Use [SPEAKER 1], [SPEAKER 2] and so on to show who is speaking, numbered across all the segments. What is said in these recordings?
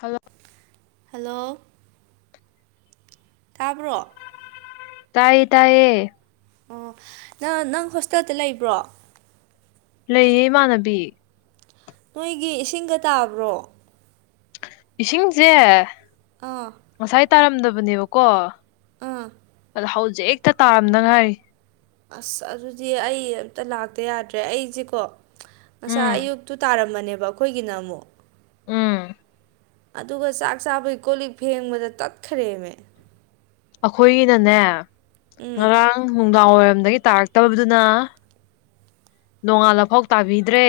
[SPEAKER 1] Hello
[SPEAKER 2] hello ꯇꯥꯕ꯭ꯔꯣ
[SPEAKER 1] ꯇꯥꯏꯌꯦ ꯇꯥꯏꯌꯦ
[SPEAKER 2] ꯑꯣ ꯅꯪ ꯅꯪ ꯍꯣꯁꯇꯦꯜꯗ ꯂꯩꯕ꯭ꯔꯣ
[SPEAKER 1] ꯂꯩꯌꯦ ꯏꯃꯥꯟꯅꯕꯤ
[SPEAKER 2] ꯅꯣꯏꯒꯤ ꯏꯁꯤꯡꯒ ꯇꯥꯕ꯭ꯔꯣ
[SPEAKER 1] ꯏꯁꯤꯡꯖꯦ
[SPEAKER 2] ꯑꯥ
[SPEAKER 1] ꯉꯁꯥꯏ ꯇꯥꯔꯝꯗꯕꯅꯦꯕꯀꯣ
[SPEAKER 2] ꯑ
[SPEAKER 1] ꯑ ꯍꯧꯖꯤꯛ ꯍꯛꯇ ꯇꯥꯔꯝꯅꯗ ꯉꯥꯏꯔꯤ
[SPEAKER 2] ꯑꯁ ꯑꯗꯨꯗꯤ ꯑꯩ ꯑꯝꯇ ꯂꯥꯛꯇ ꯌꯥꯗ꯭ꯔꯦ ꯑꯩꯖꯦꯀꯣ ꯉꯁꯥꯏ
[SPEAKER 1] ꯎꯝ
[SPEAKER 2] ꯑꯌꯨꯛꯇꯨ ꯇꯥꯔꯝꯕꯅꯦꯕ ꯑꯈꯣꯏꯒꯤꯅ ꯑꯃꯨꯛ
[SPEAKER 1] ꯎꯝ
[SPEAKER 2] ꯑꯗꯨꯒ ꯆꯥꯛ ꯆꯥꯕꯒꯤ ꯀꯣꯜ ꯂꯤꯛ ꯐꯦꯡꯕꯗ ꯇꯠꯈꯔꯦꯝꯃꯦ
[SPEAKER 1] ꯑꯈꯣꯏꯒꯤꯅꯅꯦ
[SPEAKER 2] ꯎꯝ
[SPEAKER 1] ꯉꯔꯥꯡ ꯅꯨꯡꯗꯥꯡ ꯋꯥꯏꯔꯝꯗꯒꯤ ꯇꯥꯔꯛꯇꯕꯗꯨꯅ ꯅꯣꯡꯉꯥꯜꯂꯐꯥꯎ ꯇꯥꯕꯤꯗ꯭ꯔꯦ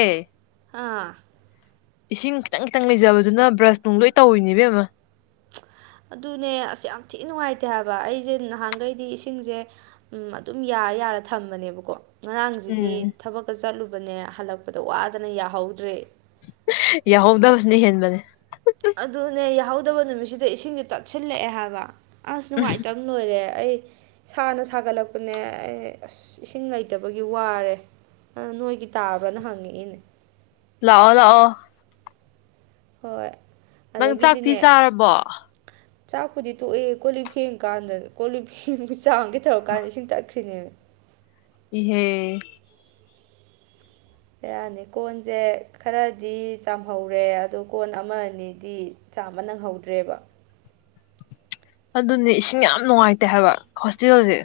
[SPEAKER 2] ꯑꯥ
[SPEAKER 1] ꯏꯁꯤꯡ ꯈꯤꯇꯪ ꯈꯤꯇꯪ ꯂꯩꯖꯕꯗꯨꯅ ꯕ꯭ꯔꯁ ꯅꯨꯡ ꯂꯣꯏ ꯇꯧꯔꯤꯅꯤ ꯏꯕꯦꯝꯃ
[SPEAKER 2] ꯑꯗꯨꯅꯦ ꯑꯁ ꯌꯥꯝ ꯊꯤꯅ ꯅꯨꯡꯉꯥꯏꯇꯦ ꯍꯥꯏꯕ ꯑꯩꯖꯥꯩ ꯅꯍꯥꯟꯈꯩꯗꯤ ꯏꯁꯤꯡꯖꯦ ꯎꯝ ꯑꯗꯨꯝ ꯌꯥꯔ ꯌꯥꯔ ꯊꯝꯕꯅꯦꯕꯀꯣ ꯉꯔꯥꯡꯖꯤꯗꯤ
[SPEAKER 1] ꯎꯝ
[SPEAKER 2] ꯊꯕꯛꯀ ꯆꯠꯂꯨꯕꯅꯦ ꯍꯜꯂꯛꯄꯗ ꯋꯥꯗꯅ ꯌꯥꯍꯧꯗ꯭ꯔꯦ
[SPEAKER 1] ꯌꯥꯎꯍꯧꯗꯕꯁꯤꯅ ꯍꯦꯟꯕꯅꯤ
[SPEAKER 2] ꯑꯗꯨꯅꯦ ꯌꯥꯍꯧꯗꯕ ꯅꯨꯃꯤꯠꯁꯤꯗ ꯏꯁꯤꯡꯖꯩ ꯇꯠꯁꯤꯜꯂꯛꯑꯦ ꯍꯥꯏꯕ ꯑꯁ ꯅꯨꯡꯉꯥꯏꯇꯝ ꯎꯝ ꯂꯣꯏꯔꯦ ꯑꯩ ꯁꯥꯅ ꯁꯥꯒꯠꯂꯛꯄꯅꯦ ꯑꯩ ꯑꯁ ꯏꯁꯤꯡ ꯂꯩꯇꯕꯒꯤ ꯋꯥꯔꯦ ꯑ ꯅꯣꯏꯒꯤ ꯇꯥꯕ꯭ꯔꯅ ꯍꯪꯉꯛꯏꯅꯦ
[SPEAKER 1] ꯂꯥꯛꯑꯣ ꯂꯥꯛꯑꯣ
[SPEAKER 2] ꯍꯣꯏ
[SPEAKER 1] ꯅꯪ ꯆꯥꯛꯇꯤ
[SPEAKER 2] ꯑꯗꯒꯤꯗꯤꯅꯦ
[SPEAKER 1] ꯆꯥꯔꯕꯣ
[SPEAKER 2] ꯆꯥꯛꯄꯨꯗꯤ ꯇꯣꯛꯑꯦ ꯀꯣꯜꯂꯤꯞ ꯐꯦꯡ ꯀꯥꯟꯗ ꯀꯣꯂꯤꯞ ꯐꯦꯡꯕ ꯆꯥꯝꯒꯦ ꯊꯧꯔꯛꯀꯥꯟꯗ ꯏꯁꯤꯡ ꯇꯠꯈ꯭ꯔꯤꯅꯦꯃꯤ
[SPEAKER 1] ꯏꯍꯦ
[SPEAKER 2] ꯕꯦꯔꯅꯤ ꯀꯣꯟꯖꯦ ꯈꯔꯗꯤ ꯆꯥꯝꯍꯧꯔꯦ ꯑꯗꯣ ꯀꯣꯟ ꯑꯃ ꯑꯅꯤꯗꯤ ꯆꯥꯝꯕ ꯅꯪꯍꯧꯗ꯭ꯔꯦꯕ
[SPEAKER 1] ꯑꯗꯨꯅꯦ ꯏꯁꯤꯡ ꯌꯥꯝ ꯅꯨꯡꯉꯥꯏꯇꯦ ꯍꯥꯏꯕ ꯍꯣꯁꯇꯦꯜꯖꯦ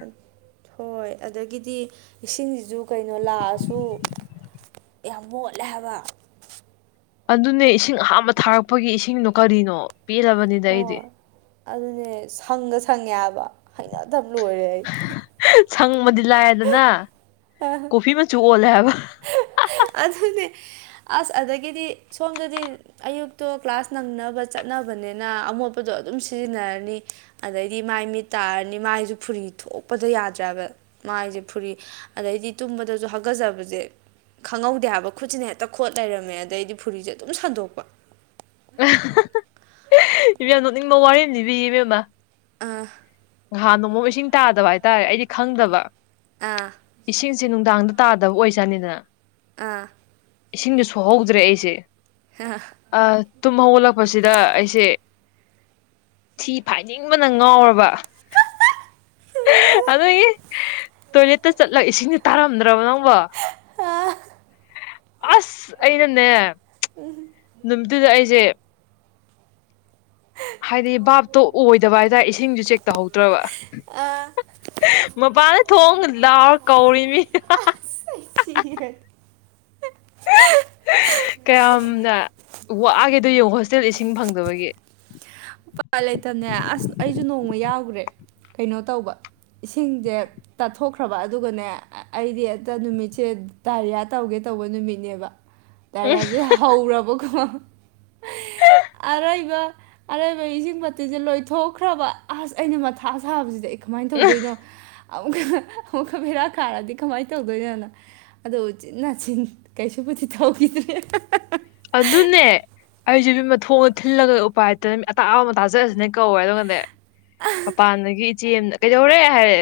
[SPEAKER 2] ꯍꯣꯏ ꯑꯗꯒꯤꯗꯤ ꯏꯁꯤꯡꯖꯤꯖꯨ ꯀꯩꯅꯣ ꯂꯥꯛꯑꯁꯨ ꯌꯥꯝ ꯃꯣꯠꯂꯦ ꯍꯥꯏꯕ
[SPEAKER 1] ꯑꯗꯨꯅꯦ ꯏꯁꯤꯡ ꯑꯍꯥꯝꯕ ꯊꯥꯔꯛꯄꯒꯤ ꯏꯁꯤꯡꯗꯣ ꯀꯔꯤꯅꯣ ꯄꯦꯜꯂꯕꯅꯤꯗ ꯑꯩꯗꯤ
[SPEAKER 2] ꯍꯣꯏ ꯑꯗꯨꯅꯦ ꯁꯪꯒ ꯁꯪꯉꯦ ꯍꯥꯏꯕ ꯍꯩꯅꯗꯕ ꯂꯣꯏꯔꯦ
[SPEAKER 1] ꯁꯪꯕꯗꯤ ꯂꯥꯏꯔꯗꯅ ꯀꯣꯐꯤ ꯃꯆꯨ ꯑꯩ ꯂꯦ‌ ꯍꯥꯥꯏꯕ
[SPEAKER 2] ꯑꯗꯨꯅꯤ ꯑꯁ ꯑꯗꯒꯤꯗꯤ ꯁꯣꯝꯗꯗꯤ ꯑꯌꯨꯛꯇꯣ ꯀ꯭ꯂꯥꯁ ꯅꯪꯅꯕ ꯆꯠ ꯆꯠꯅꯕꯅꯤꯅ ꯑꯃꯣꯠꯄꯗꯣ ꯑꯗꯨꯝ ꯁꯤꯖꯤꯟꯅꯔꯅꯤ ꯑꯗꯩꯗꯤ ꯃꯥꯏ ꯃꯤꯠ ꯇꯥꯔꯅꯤ ꯃꯥꯏꯁꯨꯦ ꯐꯨꯔꯤ ꯊꯣꯛꯄꯗ ꯌꯥꯗ꯭ꯔꯕ ꯃꯥꯏꯁꯦ ꯐꯨꯔꯤ ꯑꯗꯩꯗꯤ ꯇꯨꯝꯕꯗꯁꯨ ꯍꯥꯀꯠꯆꯕꯁꯦ ꯈꯪꯍꯧꯗꯦ ꯍꯥꯏꯕ ꯈꯨꯠꯁꯤꯅ ꯍꯦꯛꯇ ꯈꯣꯠ ꯂꯩꯔꯝꯃꯦ ꯑꯗꯩꯗꯤ ꯐꯨꯔꯤꯁꯦ ꯑꯗꯨꯝ ꯁꯟꯗꯣꯛꯄ
[SPEAKER 1] ꯏꯕꯦꯝ ꯅꯣꯛꯅꯤꯡꯕ ꯋꯥꯔꯤꯅꯤ ꯑꯃ ꯂꯤꯕꯤꯒꯦ ꯏꯕꯦꯝꯃ
[SPEAKER 2] ꯑꯥ
[SPEAKER 1] ꯅꯍꯥꯟ ꯅꯣꯡꯃ ꯏꯁꯤꯡ ꯇꯥꯗꯕ ꯍꯥꯏꯇꯥꯔꯦ ꯑꯩꯗꯤ ꯈꯪꯗꯕ
[SPEAKER 2] ꯑꯥ
[SPEAKER 1] ꯏꯁꯤꯡꯁꯦ ꯅꯨꯡꯗꯥꯡꯗ ꯇꯥꯗꯕ ꯑꯣꯏꯖꯥꯅꯤꯗꯅ
[SPEAKER 2] ꯑꯥ
[SPEAKER 1] ꯏꯁꯤꯡꯗꯨ ꯁꯣꯛꯍꯧꯗ꯭ꯔꯦ ꯑꯩꯁꯦ
[SPEAKER 2] ꯑꯥ
[SPEAKER 1] ꯑꯤ ꯇꯨꯝ ꯍꯧꯒꯠꯂꯛꯄꯁꯤꯗ ꯑꯩꯁꯦ ꯊꯤ ꯐꯥꯏꯅꯤꯡꯕꯅ ꯉꯥꯎꯔꯕ ꯑꯗꯨꯒꯤ ꯇꯣꯏꯂꯦꯠꯇ ꯆꯠꯂꯒ ꯏꯁꯤꯡꯁꯦ ꯇꯥꯔꯝꯗ꯭ꯔꯕ ꯅꯪꯕꯣ
[SPEAKER 2] ꯑꯥ
[SPEAKER 1] ꯑꯁ ꯑꯩꯅꯅꯦ
[SPEAKER 2] ꯎ
[SPEAKER 1] ꯅꯨꯃꯤꯠꯇꯨꯗ ꯑꯩꯁꯦ ꯍꯥꯏꯗꯤ ꯚꯥꯞꯇꯣ ꯑꯣꯏꯗꯕ ꯍꯥꯏꯇꯥꯔꯦ ꯏꯁꯤꯡꯁꯨ ꯆꯦꯛ ꯇꯧꯍꯧꯗ꯭ꯔꯕ
[SPEAKER 2] ꯑꯥ
[SPEAKER 1] ꯃꯄꯥꯟꯗ ꯊꯣꯡ ꯂꯥꯎꯔ ꯀꯧꯔꯦ ꯃꯤ
[SPEAKER 2] ꯑꯩ ꯁꯤꯔꯦ
[SPEAKER 1] ꯀꯌꯥꯝꯅ ꯋꯥꯛꯒꯦꯗꯣ ꯌꯦꯡꯉꯣ ꯍꯣꯁꯇꯦꯜ ꯏꯁꯤꯡ ꯐꯪꯗꯕꯒꯤ
[SPEAKER 2] ꯎꯄꯥꯏ ꯂꯩꯇꯕꯅꯦ ꯑꯁ ꯑꯩꯁꯨ ꯅꯣꯡꯃ ꯌꯥꯎꯈ꯭ꯔꯦ ꯀꯩꯅꯣ ꯇꯧꯕ ꯏꯁꯤꯡꯁꯦ ꯇꯠꯊꯣꯛꯈ꯭ꯔꯕ ꯑꯗꯨꯒꯅꯦ ꯑꯩꯗꯤ ꯍꯦꯛꯇ ꯅꯨꯃꯤꯠꯁꯦ ꯗꯥꯏꯔꯤꯌꯥ ꯇꯧꯒꯦ ꯇꯧꯕ ꯅꯨꯃꯤꯠꯅꯦꯕ [inaudible]
[SPEAKER 1] ꯎꯝ
[SPEAKER 2] ꯗꯥꯏꯔꯤꯌꯥꯁꯦ ꯍꯧꯔꯕꯀꯣ ꯑꯔꯩꯕ ꯑꯔꯩꯕ ꯑꯩ ꯏꯁꯤꯡ ꯕꯥꯇꯤꯟꯁꯦ ꯂꯣꯏꯊꯣꯛꯈ꯭ꯔꯕ ꯑꯁ ꯑꯩꯅ ꯃꯊꯥ ꯁꯥꯕꯁꯤꯗꯤ ꯑꯩ ꯀꯃꯥꯏꯅ ꯇꯧꯗꯣꯏꯅꯣ ꯑꯃꯨꯛ ꯑꯃꯨꯛꯀ ꯚꯦꯔꯥ ꯀꯥꯔꯗꯤ ꯀꯃꯥꯏꯅ ꯇꯧꯗꯣꯏꯅꯣꯅ ꯑꯗꯣ ꯎꯆꯤꯟ ꯅꯥꯆꯤꯟ ꯀꯩꯁꯨꯕꯨꯗꯤ ꯊꯧꯈꯤꯗ꯭ꯔꯦ
[SPEAKER 1] ꯑꯗꯨꯅꯦ ꯑꯩꯁꯦ ꯏꯕꯦꯝꯃ ꯊꯣꯡ ꯊꯤꯜꯂꯒ ꯎꯄꯥꯏꯇꯅ ꯃꯤ ꯑꯇꯥꯕ ꯑꯃ ꯇꯥꯖꯔꯁꯅꯦ ꯀꯧꯋꯦ ꯑꯗꯨꯒꯅꯦ ꯃꯄꯥꯟꯗꯒꯤ ꯏꯆꯦ ꯑꯃꯅ ꯀꯩꯗꯧꯔꯦ ꯍꯥꯏꯔꯦ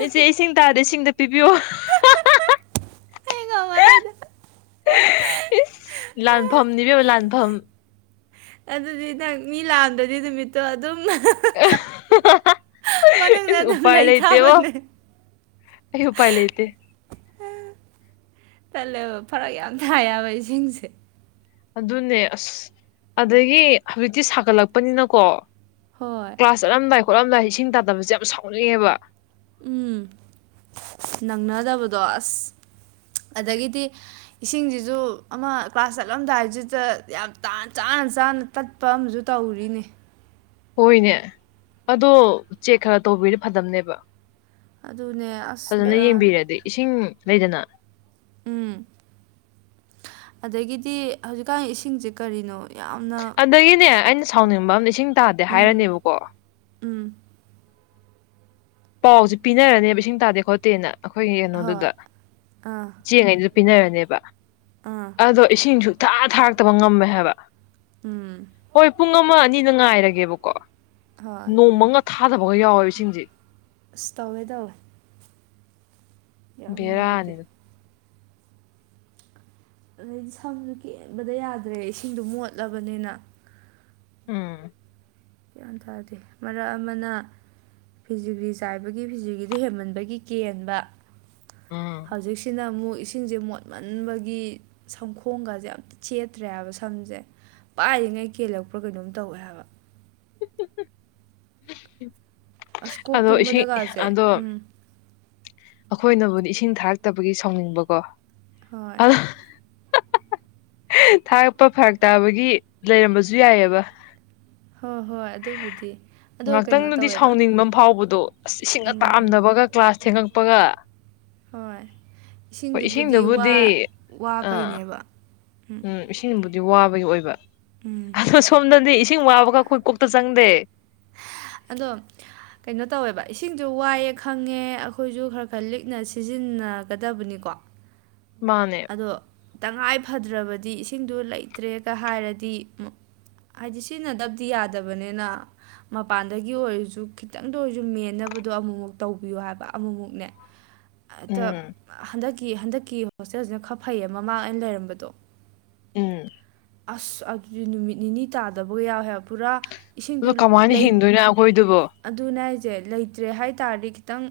[SPEAKER 1] ꯑꯩꯆꯦ ꯏꯁꯤꯡ ꯇꯥꯗꯦ ꯏꯁꯤꯡ ꯑꯜꯇ ꯄꯤꯕꯤꯌꯣ
[SPEAKER 2] ꯑꯩ ꯉꯝꯃꯔꯣꯏꯗ
[SPEAKER 1] ꯏꯁ ꯂꯥꯟꯐꯝꯅꯤ ꯏꯕꯦꯝꯃ ꯂꯥꯟꯐꯝ
[SPEAKER 2] ꯑꯗꯨꯗꯤ ꯅꯪ ꯃꯤ ꯂꯥꯛꯑꯝꯗ꯭ꯔꯗꯤ ꯅꯨꯃꯤꯠꯇꯣ ꯑꯗꯨꯝ ꯃꯅꯨꯡꯗ
[SPEAKER 1] ꯏꯁ
[SPEAKER 2] ꯑꯗꯨꯝ
[SPEAKER 1] ꯎꯄꯥꯏ
[SPEAKER 2] ꯂꯩ
[SPEAKER 1] ꯂꯩꯇꯦꯕꯣ
[SPEAKER 2] ꯇꯥꯕꯅꯦ
[SPEAKER 1] ꯑꯩ ꯎ ꯄꯥꯏ ꯂꯩ ꯂꯩꯇꯦ
[SPEAKER 2] ꯑ ꯇꯜꯂꯦꯕ ꯐꯔꯛ ꯌꯥꯝ ꯇꯥꯏ ꯍꯥꯏꯕ ꯏꯁꯤꯡꯁꯦ
[SPEAKER 1] ꯑꯗꯨꯅꯦ ꯑꯁ ꯑꯗꯩꯒꯤ ꯍꯧꯖꯤꯛꯇꯤ ꯁꯥꯒꯠꯂꯛꯄꯅꯤꯅꯀꯣ
[SPEAKER 2] ꯍꯣꯏ
[SPEAKER 1] ꯀ꯭ꯂꯥꯁ ꯆꯠꯂꯝꯗꯥꯏ ꯈꯣꯠꯂꯝꯗꯥꯏ ꯏꯁꯤꯡ ꯇꯥꯗꯕꯁꯦ ꯌꯥꯝ ꯁꯥꯎꯅꯩꯑꯦꯕ
[SPEAKER 2] ꯎꯝ ꯅꯪꯅꯗꯕꯗꯣ ꯑꯁ ꯑꯗꯒꯤꯗꯤ ꯏꯁꯤꯡꯁꯤꯁꯨ ꯑꯃ ꯀ꯭ꯂꯥꯁ ꯆꯠꯂꯝꯗꯥꯏꯁꯤꯗ ꯌꯥꯝ ꯇꯥꯟ ꯆꯥꯅ ꯆꯥꯅ ꯇꯠꯄ ꯑꯃꯁꯨ ꯇꯧꯔꯤꯅꯦ
[SPEAKER 1] ꯍꯣꯏꯅꯦ ꯑꯗꯣ ꯆꯦꯛ ꯈꯔ ꯇꯧꯕꯤꯔ ꯐꯗꯝꯅꯦꯕ
[SPEAKER 2] ꯑꯗꯨꯅꯦ ꯑꯁ
[SPEAKER 1] ꯐꯖꯅ
[SPEAKER 2] ꯕꯦꯔꯥꯅꯤ
[SPEAKER 1] ꯌꯦꯡꯕꯤꯔꯗꯤ ꯏꯁꯤꯡ ꯂꯩꯗꯅ
[SPEAKER 2] ꯎꯝ ꯑꯗꯒꯤꯗꯤ ꯍꯧꯖꯤꯛꯀꯥꯟ ꯏꯁꯤꯡꯁꯦ ꯀꯔꯤꯅꯣ ꯌꯥꯝꯅ
[SPEAKER 1] ꯑꯗꯒꯤꯅꯦ ꯑꯩꯅ ꯁꯥꯎꯅꯤꯡꯕ ꯑꯝꯅ ꯏꯁꯤꯡ ꯇꯥꯗꯦ
[SPEAKER 2] ꯎꯝ
[SPEAKER 1] ꯍꯥꯏꯔꯅꯦꯕꯀꯣ
[SPEAKER 2] ꯎꯝ
[SPEAKER 1] ꯄꯥꯎꯁꯦ ꯄꯤꯅꯔꯅꯦꯕ ꯏꯁꯤꯡ ꯇꯥꯗꯦ ꯈꯣꯠꯇꯦꯅ ꯑꯈꯣꯏꯒꯤ
[SPEAKER 2] ꯍꯣꯏ
[SPEAKER 1] ꯀꯩꯅꯣꯗꯨꯗ
[SPEAKER 2] ꯑꯥ
[SPEAKER 1] ꯆꯦꯉꯩꯗꯨ ꯄꯤꯅꯔꯅꯦꯕ
[SPEAKER 2] ꯑꯥ
[SPEAKER 1] ꯑꯗꯣ ꯏꯁꯤꯡꯁꯨ ꯊꯥ ꯊꯥꯔꯛꯇꯕ ꯉꯝꯃꯦ ꯍꯥꯏꯕ
[SPEAKER 2] ꯎꯝ
[SPEAKER 1] ꯍꯣꯏ ꯄꯨꯡ ꯑꯃ ꯑꯅꯤꯅ ꯉꯥꯏꯔꯒꯦꯕꯀꯣ
[SPEAKER 2] ꯍꯣꯏ
[SPEAKER 1] ꯅꯣꯡꯃꯒ ꯊꯥꯗꯕꯒ ꯌꯥꯎꯋꯦꯕ ꯏꯁꯤꯡꯁꯦ
[SPEAKER 2] ꯑꯁ ꯇꯧꯋꯦ ꯇꯧꯋꯦ ꯌꯥꯝ ꯅꯨꯡꯉꯥꯏꯇꯦ
[SPEAKER 1] ꯕꯦꯔꯥꯅꯤꯗ
[SPEAKER 2] ꯑꯗꯩꯗꯤ ꯁꯝꯁꯨ ꯀꯦꯟꯕꯗ ꯌꯥꯗ꯭ꯔꯦ ꯏꯁꯤꯡꯗꯨ ꯃꯣꯠꯂꯕꯅꯤꯅ
[SPEAKER 1] ꯎꯝ
[SPEAKER 2] ꯒ꯭ꯌꯥꯟ ꯇꯥꯗꯦ ꯃꯔꯛ ꯑꯃꯅ ꯐꯤꯖꯤꯒ꯭ꯔꯤ ꯆꯥꯏꯕꯒꯤ ꯐꯤꯖꯤꯒ꯭ꯔꯤꯗꯨ ꯍꯦꯟꯃꯟꯕꯒꯤ ꯀꯦꯟꯕ
[SPEAKER 1] ꯎꯝ
[SPEAKER 2] ꯍꯧꯖꯤꯛꯁꯤꯅ ꯑꯃꯨꯛ ꯏꯁ ꯁꯤꯡꯁꯦ ꯃꯣꯠꯃꯟꯕꯒꯤ ꯁꯝꯈꯣꯡꯒꯁꯦ ꯑꯝꯇ ꯆꯦꯠꯇ꯭ꯔꯦ ꯍꯥꯏꯕ ꯁꯝꯁꯦ ꯄꯥꯏꯔꯤꯉꯩ ꯀꯦꯜꯂꯛꯄ꯭ꯔꯥꯀꯩꯅꯣꯝ ꯇꯧꯋꯦ ꯍꯥꯏꯕ ꯑꯁ ꯀꯣꯛ
[SPEAKER 1] ꯑꯗꯣ ꯏꯁꯤꯡ
[SPEAKER 2] ꯇꯨꯝꯕꯗꯒꯁꯦ
[SPEAKER 1] ꯑꯗꯣ
[SPEAKER 2] ꯎꯝ
[SPEAKER 1] ꯑꯈꯣꯏꯅꯕꯨꯗꯤ ꯏꯁꯤꯡ ꯊꯥꯔꯛꯇꯕꯒꯤ ꯁꯥꯎꯅꯤꯡꯕꯀꯣ
[SPEAKER 2] ꯍꯣꯏ
[SPEAKER 1] ꯑꯗꯣ ꯊꯥꯔꯛꯄ ꯐꯔꯛ ꯇꯥꯕꯒꯤ ꯂꯩꯔꯝꯕꯁꯨ ꯌꯥꯏꯌꯦꯕ
[SPEAKER 2] ꯍꯣ ꯍꯣꯏ ꯑꯗꯨꯕꯨꯗꯤ ꯑꯗꯣ ꯀꯩꯅꯣ
[SPEAKER 1] ꯉꯥꯛꯇꯪꯗꯨꯗꯤ
[SPEAKER 2] ꯇꯧꯋꯦꯕ
[SPEAKER 1] ꯁꯥꯎꯅꯤꯡꯕꯃ ꯐꯥꯎꯕꯗꯣ ꯑꯁ ꯏꯁꯤꯡꯒ
[SPEAKER 2] ꯎꯝ ꯎꯝ
[SPEAKER 1] ꯇꯥꯔꯝꯗꯕꯒ ꯀ꯭ꯂꯥꯁ ꯊꯦꯡꯉꯛꯄꯒ
[SPEAKER 2] ꯍꯣꯏ
[SPEAKER 1] ꯍꯣꯏ
[SPEAKER 2] ꯏꯁꯤꯡꯗꯨꯕꯨꯗꯤ ꯋꯥ
[SPEAKER 1] ꯏꯁꯤꯡꯗꯨꯕꯨꯗꯤ ꯑꯥ
[SPEAKER 2] ꯋꯥꯕꯩꯅꯦꯕ ꯎꯝ
[SPEAKER 1] ꯎꯝ ꯏꯁꯤꯡꯕꯨꯗꯤ ꯋꯥꯕꯒꯤ ꯑꯣꯏꯕ
[SPEAKER 2] ꯎꯝ
[SPEAKER 1] ꯑꯗꯣ ꯁꯣꯝꯗꯗꯤ ꯏꯁꯤꯡ ꯋꯥꯕꯒ ꯑꯈꯣꯏ ꯀꯣꯛꯇ ꯆꯪꯗꯦ
[SPEAKER 2] ꯑꯗꯣ ꯀꯩꯅꯣ ꯇꯧꯋꯦꯕ ꯏꯁꯤꯡꯗꯨ ꯋꯥꯏꯌꯦ ꯈꯪꯉꯦ ꯑꯈꯣꯏꯁꯨ ꯈꯔ ꯈꯔ ꯂꯤꯛꯅ ꯁꯤꯖꯤꯟꯅꯒꯗꯕꯅꯤꯀꯣ
[SPEAKER 1] ꯃꯥꯅꯦ
[SPEAKER 2] ꯑꯗꯣ ꯇꯉꯥꯏ ꯐꯗ꯭ꯔꯕꯗꯤ ꯏꯁꯤꯡꯗꯨ ꯂꯩꯇ꯭ꯔꯦꯒ ꯍꯥꯏꯔꯗꯤ ꯍꯥꯏꯗꯤ ꯁꯤꯖꯤꯟꯅꯗꯕꯗꯤ ꯌꯥꯗꯕꯅꯤꯅ ꯃꯄꯥꯟꯗꯒꯤ ꯑꯣꯏꯔꯁꯨ ꯈꯤꯇꯪꯗ ꯑꯣꯏꯔꯁꯨ ꯃꯦꯟꯅꯕꯗꯣ ꯑꯃꯨꯛꯃꯨꯛ ꯇꯧꯕꯤꯌꯨ ꯍꯥꯏꯕ ꯑꯃꯃꯨꯛꯅꯦ ꯍꯦꯛꯇ
[SPEAKER 1] ꯎꯝ
[SPEAKER 2] ꯍꯟꯗꯛꯀꯤ ꯍꯟꯗꯛꯀꯤ ꯍꯣꯁꯇꯦꯜꯁꯤꯅ ꯈꯔ ꯐꯩꯌꯦ ꯃꯃꯥꯡ ꯑꯩꯅ ꯂꯩꯔꯝꯕꯗꯣ
[SPEAKER 1] ꯎꯝ
[SPEAKER 2] ꯑꯁ ꯑꯗꯨꯗꯤ ꯅꯨꯃꯤꯠ ꯅꯤꯅꯤ ꯇꯥꯗꯕꯒ ꯌꯥꯎꯋꯦꯕ ꯄꯨꯔꯥ ꯏꯁꯤꯡꯗꯨ
[SPEAKER 1] ꯑꯗꯣ ꯀꯃꯥꯏꯅ
[SPEAKER 2] ꯂꯩ
[SPEAKER 1] ꯍꯤꯡꯗꯣꯏꯅꯣ ꯍꯥꯏꯕ ꯑꯈꯣꯏꯗꯨꯕꯣ
[SPEAKER 2] ꯑꯗꯨꯅꯦ ꯍꯥꯏꯁꯦ ꯂꯩꯇ꯭ꯔꯦ ꯍꯥꯏ ꯇꯥꯔꯗꯤ ꯈꯤꯇꯪ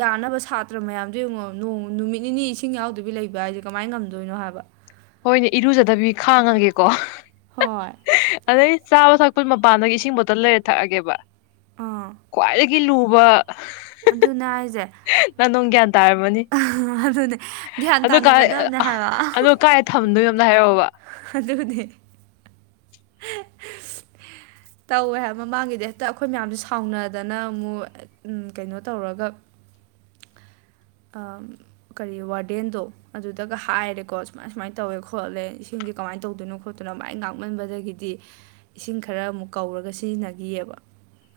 [SPEAKER 2] ꯌꯥꯅꯕ ꯁꯥꯇ꯭ꯔ ꯃꯌꯥꯝꯗꯣ ꯌꯦꯡꯉꯣ ꯅꯣꯡ ꯅꯨꯃꯤꯠ ꯅꯤꯅꯤ ꯏꯁꯤꯡ ꯌꯥꯎꯗꯕꯤ ꯂꯩꯕ ꯍꯥꯏꯁꯦ ꯀꯃꯥꯏꯟ ꯉꯝꯗꯣꯏꯅꯣ ꯍꯥꯏꯕ
[SPEAKER 1] ꯍꯣꯏꯅꯦ ꯏꯔꯨꯖꯗꯕꯤ ꯈꯥꯡꯉꯒꯦꯀꯣ
[SPEAKER 2] ꯍꯣꯏ
[SPEAKER 1] ꯑꯗꯩ ꯆꯥꯕ ꯊꯛ ꯄꯩ ꯃꯄꯥꯟꯗꯒꯤ ꯏꯁꯤꯡ ꯕꯣꯇꯜ ꯂꯩꯔ ꯊꯛꯑꯒꯦꯕ
[SPEAKER 2] ꯑꯥ
[SPEAKER 1] ꯈ꯭ꯋꯥꯏꯗꯒꯤ ꯂꯨꯕ
[SPEAKER 2] ꯑꯗꯨꯅꯦ ꯍꯥꯏꯁꯦ
[SPEAKER 1] ꯅꯪ ꯅꯨꯡ ꯒ꯭ꯌꯥꯟ ꯇꯥꯔꯝꯃꯅꯤ
[SPEAKER 2] ꯑꯗꯨꯅꯦ ꯒ꯭ꯌꯥꯟ ꯇꯥꯟꯅꯒꯗꯕꯅꯦ ꯍꯥꯏꯕ
[SPEAKER 1] ꯀꯥꯏꯗ ꯊꯝꯗꯣꯏꯅꯣ ꯑꯝꯇ ꯍꯥꯏꯔꯛꯑꯣꯕ
[SPEAKER 2] ꯑꯗꯨꯅꯦ ꯇꯧꯋꯦ ꯍꯥꯏꯕ ꯃꯃꯥꯡꯒꯤꯗꯤ ꯍꯦꯛꯇ ꯑꯩꯈꯣꯏ ꯃꯌꯥꯝꯖꯦ ꯁꯥꯎꯅꯗꯅ ꯑꯃꯨꯛ ꯎꯝ ꯀꯩꯅꯣ ꯇꯧꯔꯒ ꯑꯥꯝ ꯀꯔꯤ ꯋꯥꯔꯗꯦꯟꯗꯣ ꯑꯗꯨꯗꯒ ꯍꯥꯏꯔꯦꯀꯣ ꯁꯨꯃꯥꯏ- ꯁꯨꯃꯥꯏ ꯇꯧꯋꯦ ꯈꯣꯠꯂꯦ ꯏꯁꯤꯡꯁꯦ ꯀꯃꯥꯏꯟ ꯇꯧꯗꯣꯏꯅꯣ ꯈꯣꯠꯇꯨꯅ ꯃꯥꯏ ꯉꯥꯡꯃꯟꯕꯗꯒꯤꯗꯤ ꯏꯁꯤꯡ ꯈꯔ ꯑꯃꯨꯛ ꯀꯧꯔꯒ ꯁꯤꯖꯤꯟꯅꯒꯤꯌꯦꯕ꯫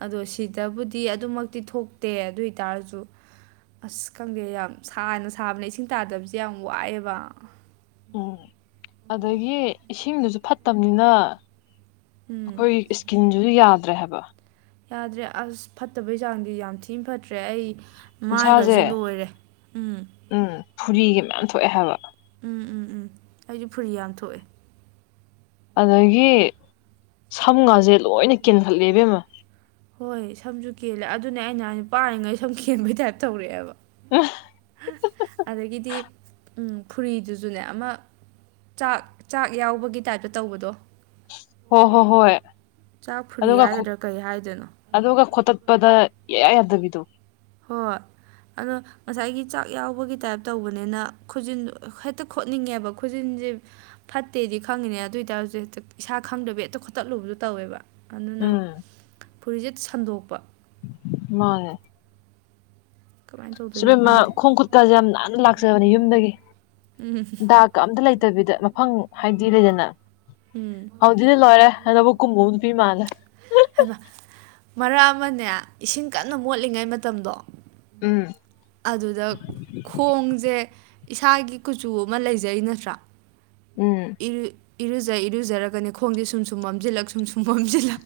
[SPEAKER 2] ꯑꯗꯣ ꯁꯤꯗꯕꯨꯗꯤ ꯑꯗꯨꯃꯛꯇꯤ ꯊꯣꯛꯇꯦ ꯑꯗꯨ ꯑꯣꯏꯇꯥꯔꯖꯨ ꯑꯁ ꯈꯪꯗꯦ ꯌꯥꯝ ꯁꯥꯅ ꯁꯥꯕꯅꯦ ꯏꯁꯤꯡ ꯇꯥꯗꯕꯁꯦ ꯌꯥꯝ ꯋꯥꯏꯌꯦꯕ꯫
[SPEAKER 1] ꯎꯝ ꯑꯗꯒꯤ ꯏꯁꯤꯡꯗꯨꯖꯨ ꯐꯠꯇꯝꯅꯤꯅ
[SPEAKER 2] ꯎꯝ
[SPEAKER 1] ꯑꯈꯣꯏ ꯏꯁ ꯀꯤꯟꯖꯤꯁꯨ ꯌꯥꯗ꯭ꯔꯦ ꯍꯥꯏꯕ
[SPEAKER 2] ꯌꯥꯗ꯭ꯔꯦ ꯑꯁ ꯐꯠꯇꯕꯩ ꯆꯥꯡꯗꯤ ꯌꯥꯝ ꯊꯤ ꯐꯠꯇ꯭ꯔꯦ ꯑꯩ
[SPEAKER 1] ꯎꯟꯁꯥꯁꯦ
[SPEAKER 2] ꯃꯥꯏꯒꯖꯦ ꯂꯣꯏꯔꯦ ꯎꯝ
[SPEAKER 1] ꯎꯝ ꯐꯨꯔꯤꯒꯤ ꯃꯌꯥꯝ ꯊꯣꯛꯑꯦ ꯍꯥꯏꯕ꯫
[SPEAKER 2] ꯎꯝ-ꯎꯝ-ꯎꯝ ꯑꯩꯖꯨ ꯐꯨꯔꯤ ꯌꯥꯝ ꯊꯣꯛꯑꯦ꯫
[SPEAKER 1] ꯑꯗꯒꯤ ꯁꯝꯒꯖꯦ ꯂꯣꯏꯅ ꯀꯦꯟꯍꯠꯂꯦ ꯏꯕꯦꯝꯃ꯫
[SPEAKER 2] ꯍꯣꯏ ꯁꯝꯖꯨ ꯀꯦꯜꯂꯦ ꯑꯗꯨꯅꯦ ꯑꯩꯅ ꯍꯥꯏ ꯄꯥꯏꯔꯤꯉꯩ ꯁꯝ ꯀꯦꯟꯕꯩ ꯇꯥꯏꯞ ꯇꯧꯔꯛꯑꯦꯕ ꯫
[SPEAKER 1] ꯑ
[SPEAKER 2] ꯑꯗꯒꯤꯗꯤ ꯎꯝ ꯐꯨꯔꯤꯗꯨꯖꯨꯅꯦ ꯑꯃ ꯆꯥꯛ-ꯆꯥꯛ ꯌꯥꯎꯕꯒꯤ ꯇꯥꯏꯞꯇ ꯇꯧꯕꯗꯣ
[SPEAKER 1] ꯍꯣꯏ ꯍꯣꯏ ꯍꯣꯏ
[SPEAKER 2] ꯆꯥꯛ ꯐꯨꯔꯤ
[SPEAKER 1] ꯑꯗꯨꯒ
[SPEAKER 2] ꯍꯥꯏꯒꯗ꯭ꯔ ꯀꯩ ꯍꯥꯏꯗꯣꯏꯅꯣ꯫
[SPEAKER 1] ꯑꯗꯨꯒ ꯈꯣꯠꯇꯠꯄꯗ ꯏꯌꯥ ꯌꯥꯗꯕꯤꯗꯣ꯫
[SPEAKER 2] ꯍꯣꯏ ꯑꯗꯣ ꯉꯁꯥꯏꯒꯤ ꯆꯥꯛ ꯌꯥꯎꯕꯒꯤ ꯇꯥꯏꯞ ꯇꯧꯕꯅꯤꯅ ꯈꯨꯖꯤꯟꯗꯣ ꯍꯦꯛꯇ ꯈꯣꯠꯅꯤꯡꯉꯦꯕ ꯈꯨꯖꯤꯟꯖꯦ ꯐꯠꯇꯦꯗꯤ ꯈꯪꯉꯤꯅꯦ ꯑꯗꯨ ꯑꯣꯏꯇꯥꯔꯖꯨ ꯍꯦꯛꯇ ꯏꯁꯥ ꯈꯪꯗꯕꯤ ꯍꯦꯛꯇ ꯈꯣꯠꯇꯠꯂꯨꯕꯗꯣ ꯇꯧꯋꯦꯕ꯫ ꯑꯗꯨꯅ
[SPEAKER 1] ꯎꯝ
[SPEAKER 2] ꯐꯨꯔꯤꯖꯦ ꯁꯟꯗꯣꯛꯄ꯫
[SPEAKER 1] ꯃꯥꯅꯦ
[SPEAKER 2] ꯀꯃꯥꯏꯅ ꯇꯧꯗꯣꯏꯅꯣ
[SPEAKER 1] ꯁꯨꯕꯦꯝꯃ
[SPEAKER 2] ꯈꯪꯗꯦ
[SPEAKER 1] ꯈꯣꯡ ꯈꯨꯠꯀꯥꯖꯦ ꯌꯥꯝ ꯅꯥꯟꯅ ꯂꯥꯛꯆꯕꯅꯦ ꯌꯨꯝꯗꯒꯤ ꯗꯥꯛ ꯀ ꯑꯝꯇ ꯂꯩꯇꯕꯤꯗ ꯃꯐꯝ ꯍꯥꯏꯕꯗꯤ ꯂꯩꯗꯅ
[SPEAKER 2] ꯎꯝ
[SPEAKER 1] ꯍꯧꯖꯤꯗꯤ ꯂꯣꯏꯔꯦ ꯂꯧꯕꯨꯛ ꯀꯨꯝꯃꯨꯕ ꯅꯨꯄꯤ ꯃꯥꯜꯂꯦ꯫
[SPEAKER 2] ꯍꯩꯃ ꯃꯔꯛ ꯑꯃꯅꯦ ꯏꯁꯤꯡ ꯀꯟꯅ ꯃꯣꯠꯂꯤꯉꯩ ꯃꯇꯝꯗꯣ꯫
[SPEAKER 1] ꯎꯝ
[SPEAKER 2] ꯑꯗꯨꯗ ꯈꯣꯡꯖꯦ ꯏꯁꯥꯒꯤ ꯀꯨꯆꯨ ꯑꯃ ꯂꯩꯖꯩ ꯅꯠꯇ꯭ꯔꯥ꯫
[SPEAKER 1] ꯎꯝ
[SPEAKER 2] ꯏꯔꯨ ꯏꯔꯨꯖ ꯏꯔꯨꯖꯔꯒꯅꯦ ꯈꯣꯡꯖꯦ ꯁꯨꯝ ꯁꯨꯝ ꯃꯝꯖꯤꯜꯂꯛ ꯁꯨꯝ ꯁꯨꯝ ꯃꯝꯖꯤꯜꯂꯛ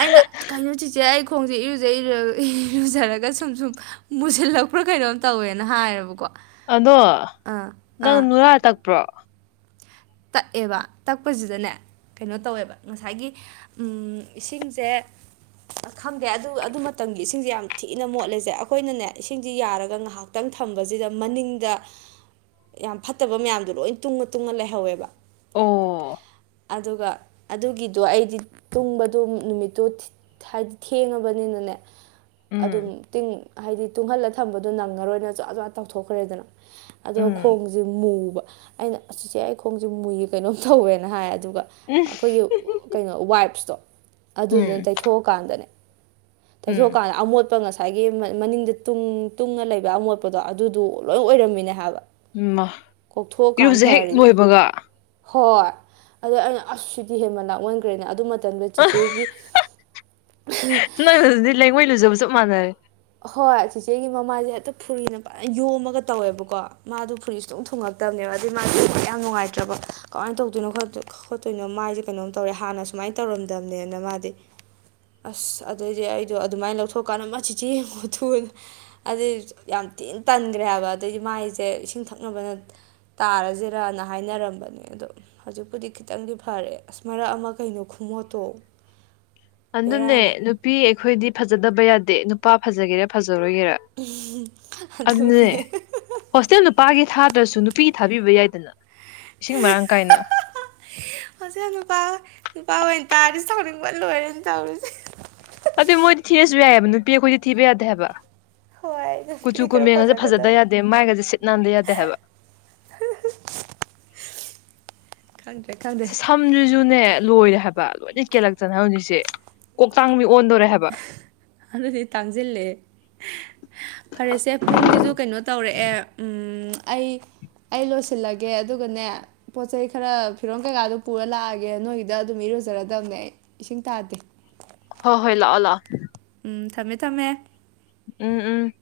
[SPEAKER 2] ꯑꯩꯅ ꯀꯩꯅꫭ ꯆꯤꯆꯦ ꯑꯩ ꯈꯣꯡꯖꯦ ꯏꯔꯨꯖ ꯏꯔꯨꯖꯔ ꯏꯔꯨꯖꯔꯒ ꯁꯨꯝ ꯁꯨꯝ ꯃꯨꯁꯤꯜꯂꯛꯄ꯭ꯔꯥ ꯀꯩꯅꯣꯝ ꯇꯧꯋꯦꯅ ꯍꯥꯏꯔꯕꯀꯣ꯫
[SPEAKER 1] ꯑꯗꯣ
[SPEAKER 2] ꯑꯥ
[SPEAKER 1] ꯅꯪ
[SPEAKER 2] ꯑꯥ
[SPEAKER 1] ꯅꯨꯔꯥ ꯇꯛꯄ꯭ꯔꯣ꯫
[SPEAKER 2] ꯇꯛꯑꯦꯕ ꯇꯛꯄꯖꯤꯗꯅꯦ ꯀꯩꯅꯣ ꯇꯧꯋꯦꯕ ꯉꯁꯥꯏꯒꯤ꯫ ꯎꯝ ꯏꯁꯤꯡꯁꯦ ꯑ ꯈꯪꯗꯦ ꯑꯗꯨ ꯑꯗꯨ ꯃꯇꯝꯒꯤ ꯏꯁꯤꯡꯖꯦ ꯌꯥꯝ ꯊꯤꯅ ꯃꯣꯠꯂꯦꯖꯦ ꯑꯩꯈꯣꯏꯅꯅꯦ ꯏꯁꯤꯡꯖꯤ ꯌꯥꯔꯒ ꯉꯍꯥꯛ ꯇꯡ ꯊꯝꯕꯖꯤꯗ ꯃꯅꯤꯡꯗ ꯌꯥꯝ ꯐꯠꯇꯕ ꯃꯌꯥꯝꯗꯣ ꯂꯣꯏ ꯇꯨꯡꯉ ꯇꯨꯡꯉ ꯂꯩꯍꯧꯋꯦꯕ
[SPEAKER 1] ꯑꯣ
[SPEAKER 2] ꯑꯗꯨꯒ ꯑꯗꯨꯒꯤꯗꯣ ꯑꯩꯗꯤ ꯇꯨꯡꯕꯗꯣ ꯅꯨꯃꯤꯠꯇꯨ ꯊꯤ ꯊꯍꯥꯏꯗꯤ ꯊꯦꯡꯉꯕꯅꯤꯅꯅꯦ
[SPEAKER 1] ꯎꯝ
[SPEAKER 2] ꯑꯗꯨꯝ ꯇꯤꯡ ꯍꯥꯏꯗꯤ ꯇꯨꯡꯍꯜꯂ ꯊꯝꯕꯗꯣ ꯅꯪꯉꯔꯣꯏꯅ ꯖꯋ꯭ꯥ ꯖꯋ꯭ꯥꯥ ꯇꯧꯊꯣꯛꯈ꯭ꯔꯦꯗꯅ꯫ ꯑꯗꯣ
[SPEAKER 1] ꯎꯝ
[SPEAKER 2] ꯈꯣꯡꯖꯦ ꯃꯨꯕ ꯑꯩꯅ ꯑꯁ ꯆꯤꯆꯦ ꯑꯩ ꯈꯣꯡꯖꯦ ꯃꯨꯏ ꯀꯩꯅꯣꯝ ꯇꯧꯋꯦꯅ ꯍꯥꯏ ꯑꯗꯨꯒ ꯑꯩꯈꯣꯏꯒꯤ ꯀꯩꯅꯣ ꯋꯥꯏꯞꯁꯇꯣ ꯑꯗꯨꯗꯨꯅ
[SPEAKER 1] ꯎꯝ
[SPEAKER 2] ꯇꯩꯊꯣꯛꯑꯀꯥꯟꯗꯅꯦ
[SPEAKER 1] ꯎꯝ
[SPEAKER 2] ꯇꯩꯊꯣꯛꯑꯀꯥꯟꯗ ꯑꯃꯣꯠ ꯄꯥ ꯉꯁꯥꯏꯒꯤ ꯃꯥ ꯃꯅꯤꯡꯗ ꯇꯨꯡ ꯇꯨꯡꯉ ꯂꯩꯕ ꯑꯃꯣꯠꯄꯗꯣ ꯑꯗꯨꯗꯨ ꯂꯣꯏ ꯑꯣꯏꯔꯝꯃꯤꯅꯦ ꯍꯥꯏꯕ
[SPEAKER 1] ꯎꯝ ꯃꯥ
[SPEAKER 2] ꯀꯣꯛꯊꯣꯛꯑꯀꯥꯟ
[SPEAKER 1] ꯏꯔꯨꯖ ꯍꯦꯛ
[SPEAKER 2] ꯐꯔꯤꯅꯦ
[SPEAKER 1] ꯂꯣꯏꯕꯒ
[SPEAKER 2] ꯍꯣꯏ ꯑꯗ ꯑꯩꯅ ꯑꯁ ꯁꯤꯗꯤ ꯍꯦꯟꯃꯟ ꯂꯥꯛꯃꯟꯈ꯭ꯔꯦꯅ ꯑꯗꯨ ꯃꯠ ꯇꯝꯗ ꯆꯦꯆꯦꯒꯤ ꯑꯍꯥ
[SPEAKER 1] ꯅꯪꯅꯗꯨꯗꯤ ꯂꯩꯉꯣꯏ ꯂꯨꯖꯕ ꯆꯞ ꯃꯥꯟꯅꯔꯦ
[SPEAKER 2] ꯍꯣꯏ ꯆꯦꯆꯦꯒꯤ ꯃꯃꯥꯁꯦ ꯍꯦꯛꯇ ꯐꯨꯔꯤꯅ ꯐꯅ ꯌꯣꯝꯃꯒ ꯇꯧꯋꯦꯕꯀꯣ ꯃꯥꯗꯨ ꯐꯨꯔꯤ ꯁꯨꯛꯊꯨꯡ ꯊꯨꯡꯉꯛꯇꯕꯅꯦꯕ ꯑꯗꯨꯩ ꯃꯥꯁꯨ ꯌꯥꯝ ꯅꯨꯡꯉꯥꯏꯇ꯭ꯔꯕ ꯀꯃꯥꯏꯅ ꯇꯧꯗꯣꯏꯅꯣ ꯈꯣꯗꯦ ꯈꯣꯠꯇꯣꯏꯅꯣ ꯃꯥꯏꯁꯦ ꯀꯩꯅꯣꯝ ꯇꯧꯔꯦ ꯍꯥꯟꯅ ꯁꯨꯃꯥꯏꯅ ꯇꯧꯔꯝꯗꯕꯅꯦꯅ ꯃꯥꯗꯤ ꯑꯁ ꯑꯗꯩꯗꯤ ꯑꯩꯗꯣ ꯑꯗꯨꯃꯥꯏꯅ ꯂꯧꯊꯣꯛꯀꯥꯟꯗ ꯃꯥ ꯆꯤꯆꯦ ꯌꯦꯡꯉꯣ ꯊꯨ ꯍꯥꯏꯅ ꯑꯗꯩ ꯌꯥꯝ ꯊꯤꯟ ꯇꯟꯈ꯭ꯔꯦ ꯍꯥꯏꯕ ꯑꯗꯩꯗꯤ ꯃꯥꯏꯁꯦ ꯏꯁꯤꯡ ꯊꯛꯅꯕꯅ ꯇꯥꯔꯁꯤꯔꯅ ꯍꯥꯏꯅꯔꯝꯕꯅꯦ ꯑꯗꯣ ꯍꯧꯖꯤꯛꯄꯨꯗꯤ ꯈꯤꯇꯪꯗꯤ ꯐꯔꯦ ꯑꯁ ꯃꯔꯛ ꯑꯃ ꯀꯩꯅꯣ ꯈꯨꯃꯣꯠꯇꯣ
[SPEAKER 1] ꯑꯗꯨꯅꯦ
[SPEAKER 2] ꯕꯦꯔꯥꯅꯦ
[SPEAKER 1] ꯅꯨꯄꯤ ꯑꯩꯈꯣꯏꯗꯤ ꯐꯖꯗꯕ ꯌꯥꯗꯦ ꯅꯨꯄꯥ ꯐꯖꯒꯦꯔꯥ ꯐꯖꯔꯣꯏꯒꯦꯔꯥ
[SPEAKER 2] ꯏꯍꯤ ꯑꯗꯨꯅꯦ
[SPEAKER 1] ꯍꯣꯁꯇꯦꯜ ꯅꯨꯄꯥꯒꯤ ꯊꯥꯗ꯭ꯔꯁꯨ ꯅꯨꯄꯤꯒꯤ ꯊꯥꯕꯤꯕ ꯌꯥꯏꯗꯅ ꯏꯁꯤꯡ ꯃꯔꯥꯡ ꯀꯥꯏꯅ
[SPEAKER 2] ꯍꯣꯁꯇꯦꯜ ꯅꯨꯄꯥ ꯅꯨꯄꯥꯍꫭꯏ ꯇꯥꯔꯗꯤ ꯁꯥꯎꯅꯤꯡꯕꯟ ꯂꯣꯏꯔꯅꯤ ꯇꯧꯔꯤꯁꯦ
[SPEAKER 1] ꯍꯥꯏꯗꯤ ꯃꯣꯏꯗꯤ ꯊꯤꯔꯁꯨ ꯌꯥꯏꯑꯦꯕ ꯅꯨꯄꯤ ꯑꯩꯈꯣꯏꯗꯤ ꯊꯤꯕ ꯌꯥꯗꯦ ꯍꯥꯏꯕ
[SPEAKER 2] ꯍꯣꯏ ꯅꯨꯄꯤꯗꯤ
[SPEAKER 1] ꯀꯨꯆꯨ
[SPEAKER 2] ꯈꯔ
[SPEAKER 1] ꯀꯨꯃꯦꯟꯒꯁꯦ ꯐꯖꯗ
[SPEAKER 2] ꯐꯖꯒꯗꯕꯅꯤ
[SPEAKER 1] ꯌꯥꯗꯦ ꯃꯥꯏꯒꯁꯦ ꯁꯤꯠ ꯅꯥꯟꯗ ꯌꯥꯗꯦ ꯍꯥꯏꯕ
[SPEAKER 2] ꯈꯪꯗ꯭ꯔꯦ ꯈꯪꯗ꯭ꯔꯦ
[SPEAKER 1] ꯖꯤꯁꯨꯨꯅꯦ ꯂꯣꯏꯔꯦ ꯍꯥꯏꯕ ꯂꯣꯏꯅ ꯀꯦꯜꯂꯛꯇꯅ ꯍꯧꯖꯤꯛꯁꯦ ꯀꯣꯛꯇꯥꯡꯕꯤ ꯑꯣꯟꯗꯣꯔꯦ ꯍꯥꯏꯕ
[SPEAKER 2] ꯑꯗꯨꯗꯤ ꯇꯥꯡꯁꯤꯜꯂꯦ ꯐꯔꯦꯁꯦ ꯄꯨꯡꯁꯤꯁꯨ ꯀꯩꯅꯣ ꯇꯧꯔꯛꯑꯦ ꯎꯨꯝ ꯑꯩ ꯑꯩ ꯂꯣꯏꯁꯤꯜꯂꯒꯦ ꯑꯗꯨꯒꯅꯦ ꯄꯣꯠ ꯆꯩꯩ ꯈꯔ ꯐꯤꯔꯣꯟ ꯀꯩꯀꯥꯗꯣ ꯄꯨꯔ ꯂꯥꯛꯑꯒꯦ ꯅꯣꯏꯒꯤꯗ ꯑꯗꯨꯝ ꯏꯔꯨꯖꯔꯗꯕꯅꯦ ꯑꯩ ꯏꯁꯤꯡ ꯇꯥꯗꯦ
[SPEAKER 1] ꯍꯣ ꯍꯣꯏ ꯂꯥꯛꯑꯣ ꯂꯥꯛꯑꯣ
[SPEAKER 2] ꯎꯝ ꯊꯝꯃꯦ ꯊꯝꯃꯦ
[SPEAKER 1] ꯎꯝ ꯎꯝ